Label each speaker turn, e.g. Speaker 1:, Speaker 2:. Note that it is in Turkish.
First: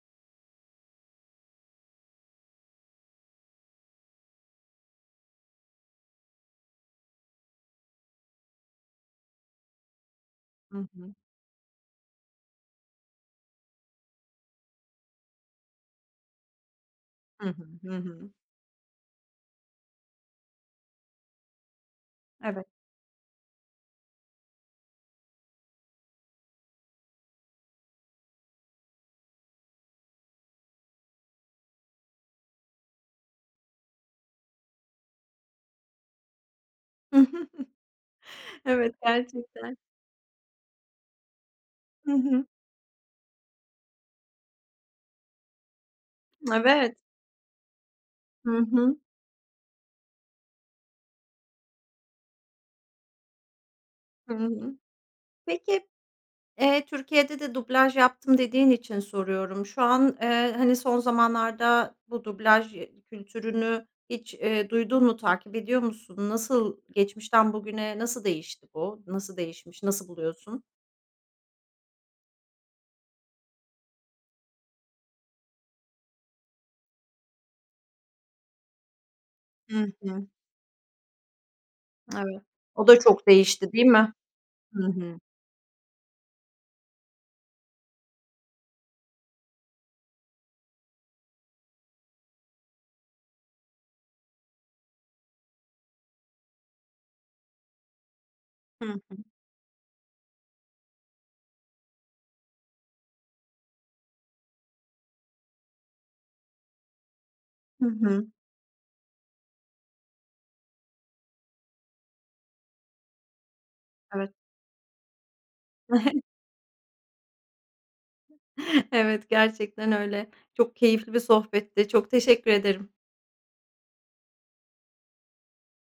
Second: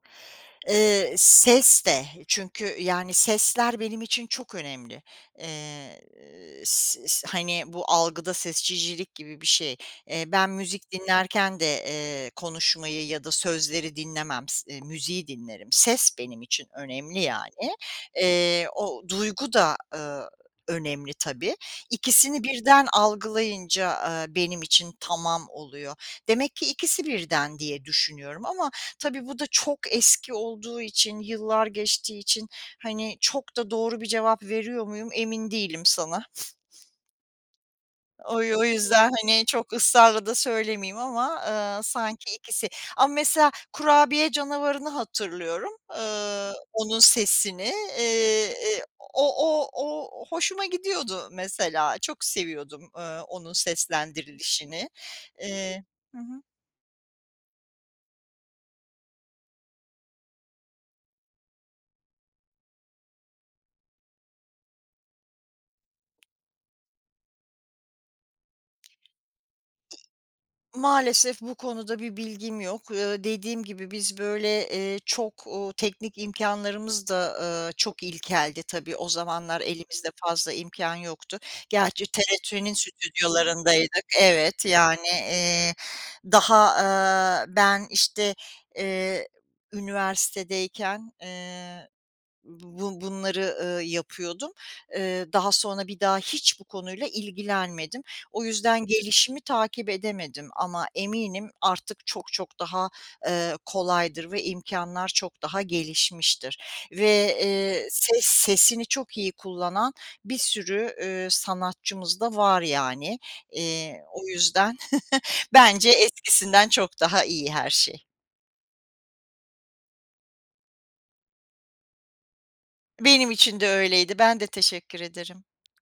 Speaker 1: Eee, ses de çünkü, yani, sesler benim için çok önemli. Eee, ııı, s s hani bu algıda seçicilik gibi bir şey. Eee, ben
Speaker 2: Hı
Speaker 1: müzik
Speaker 2: hı.
Speaker 1: dinlerken de, eee, konuşmayı ya da sözleri dinlemem, s müziği dinlerim. Ses benim için önemli
Speaker 2: Hı hı.
Speaker 1: yani.
Speaker 2: Hı hı.
Speaker 1: Eee, o duygu da, ııı, önemli tabii. İkisini
Speaker 2: Evet.
Speaker 1: birden algılayınca, aaa, benim için tamam oluyor. Demek ki ikisi birden diye düşünüyorum ama tabii bu da çok eski olduğu için yıllar geçtiği için hani çok da doğru bir cevap veriyor muyum emin değilim sana. O y o
Speaker 2: Evet,
Speaker 1: yüzden hani çok
Speaker 2: gerçekten.
Speaker 1: ısrarla da söylemeyeyim ama, ııı,
Speaker 2: Hı
Speaker 1: sanki
Speaker 2: hı.
Speaker 1: ikisi. Ama mesela kurabiye canavarını hatırlıyorum, ııı,
Speaker 2: Evet.
Speaker 1: onun sesini, eee,
Speaker 2: Hı
Speaker 1: eee,
Speaker 2: hı.
Speaker 1: o o o hoşuma gidiyordu mesela, çok seviyordum, ııı, onun
Speaker 2: Hı hı.
Speaker 1: seslendirilişini. Eee,
Speaker 2: Peki,
Speaker 1: hı hı.
Speaker 2: eee, Türkiye'de de dublaj yaptım dediğin için soruyorum. Şu an, eee, hani, son zamanlarda bu dublaj kültürünü hiç, eee, duydun mu, takip ediyor musun? Nasıl geçmişten bugüne nasıl değişti
Speaker 1: İ
Speaker 2: bu? Nasıl değişmiş? Nasıl buluyorsun?
Speaker 1: Maalesef bu konuda bir bilgim yok. Iıı, dediğim gibi biz böyle, eee, çok, ooo, teknik imkânlarımız da, ııı, çok ilkeldi tabii. O zamanlar
Speaker 2: Hı
Speaker 1: elimizde
Speaker 2: hı.
Speaker 1: fazla imkân yoktu. Gerçi
Speaker 2: Evet,
Speaker 1: TRT'nin
Speaker 2: o da çok değişti, değil
Speaker 1: stüdyolarındaydık
Speaker 2: mi?
Speaker 1: Evet,
Speaker 2: Hı
Speaker 1: yani,
Speaker 2: hı.
Speaker 1: eee, daha, aaa, ben, işte, eee, üniversitedeyken, eee, bu bunları, ııı, yapıyordum. Eee, daha sonra bir daha hiç bu konuyla ilgilenmedim. O yüzden
Speaker 2: Hı hı.
Speaker 1: gelişimi takip edemedim ama eminim artık çok çok daha, eee, kolaydır ve imkânlar çok daha gelişmiştir ve,
Speaker 2: Hı
Speaker 1: eee, ses
Speaker 2: hı.
Speaker 1: sesini çok iyi kullanan bir sürü, üüü, sanatçımız da var yani. Eee, o
Speaker 2: Evet.
Speaker 1: yüzden bence eskisinden çok daha iyi her şey.
Speaker 2: Evet, gerçekten öyle. Çok keyifli bir sohbetti. Çok teşekkür ederim.
Speaker 1: Benim için de öyleydi, ben de teşekkür ederim.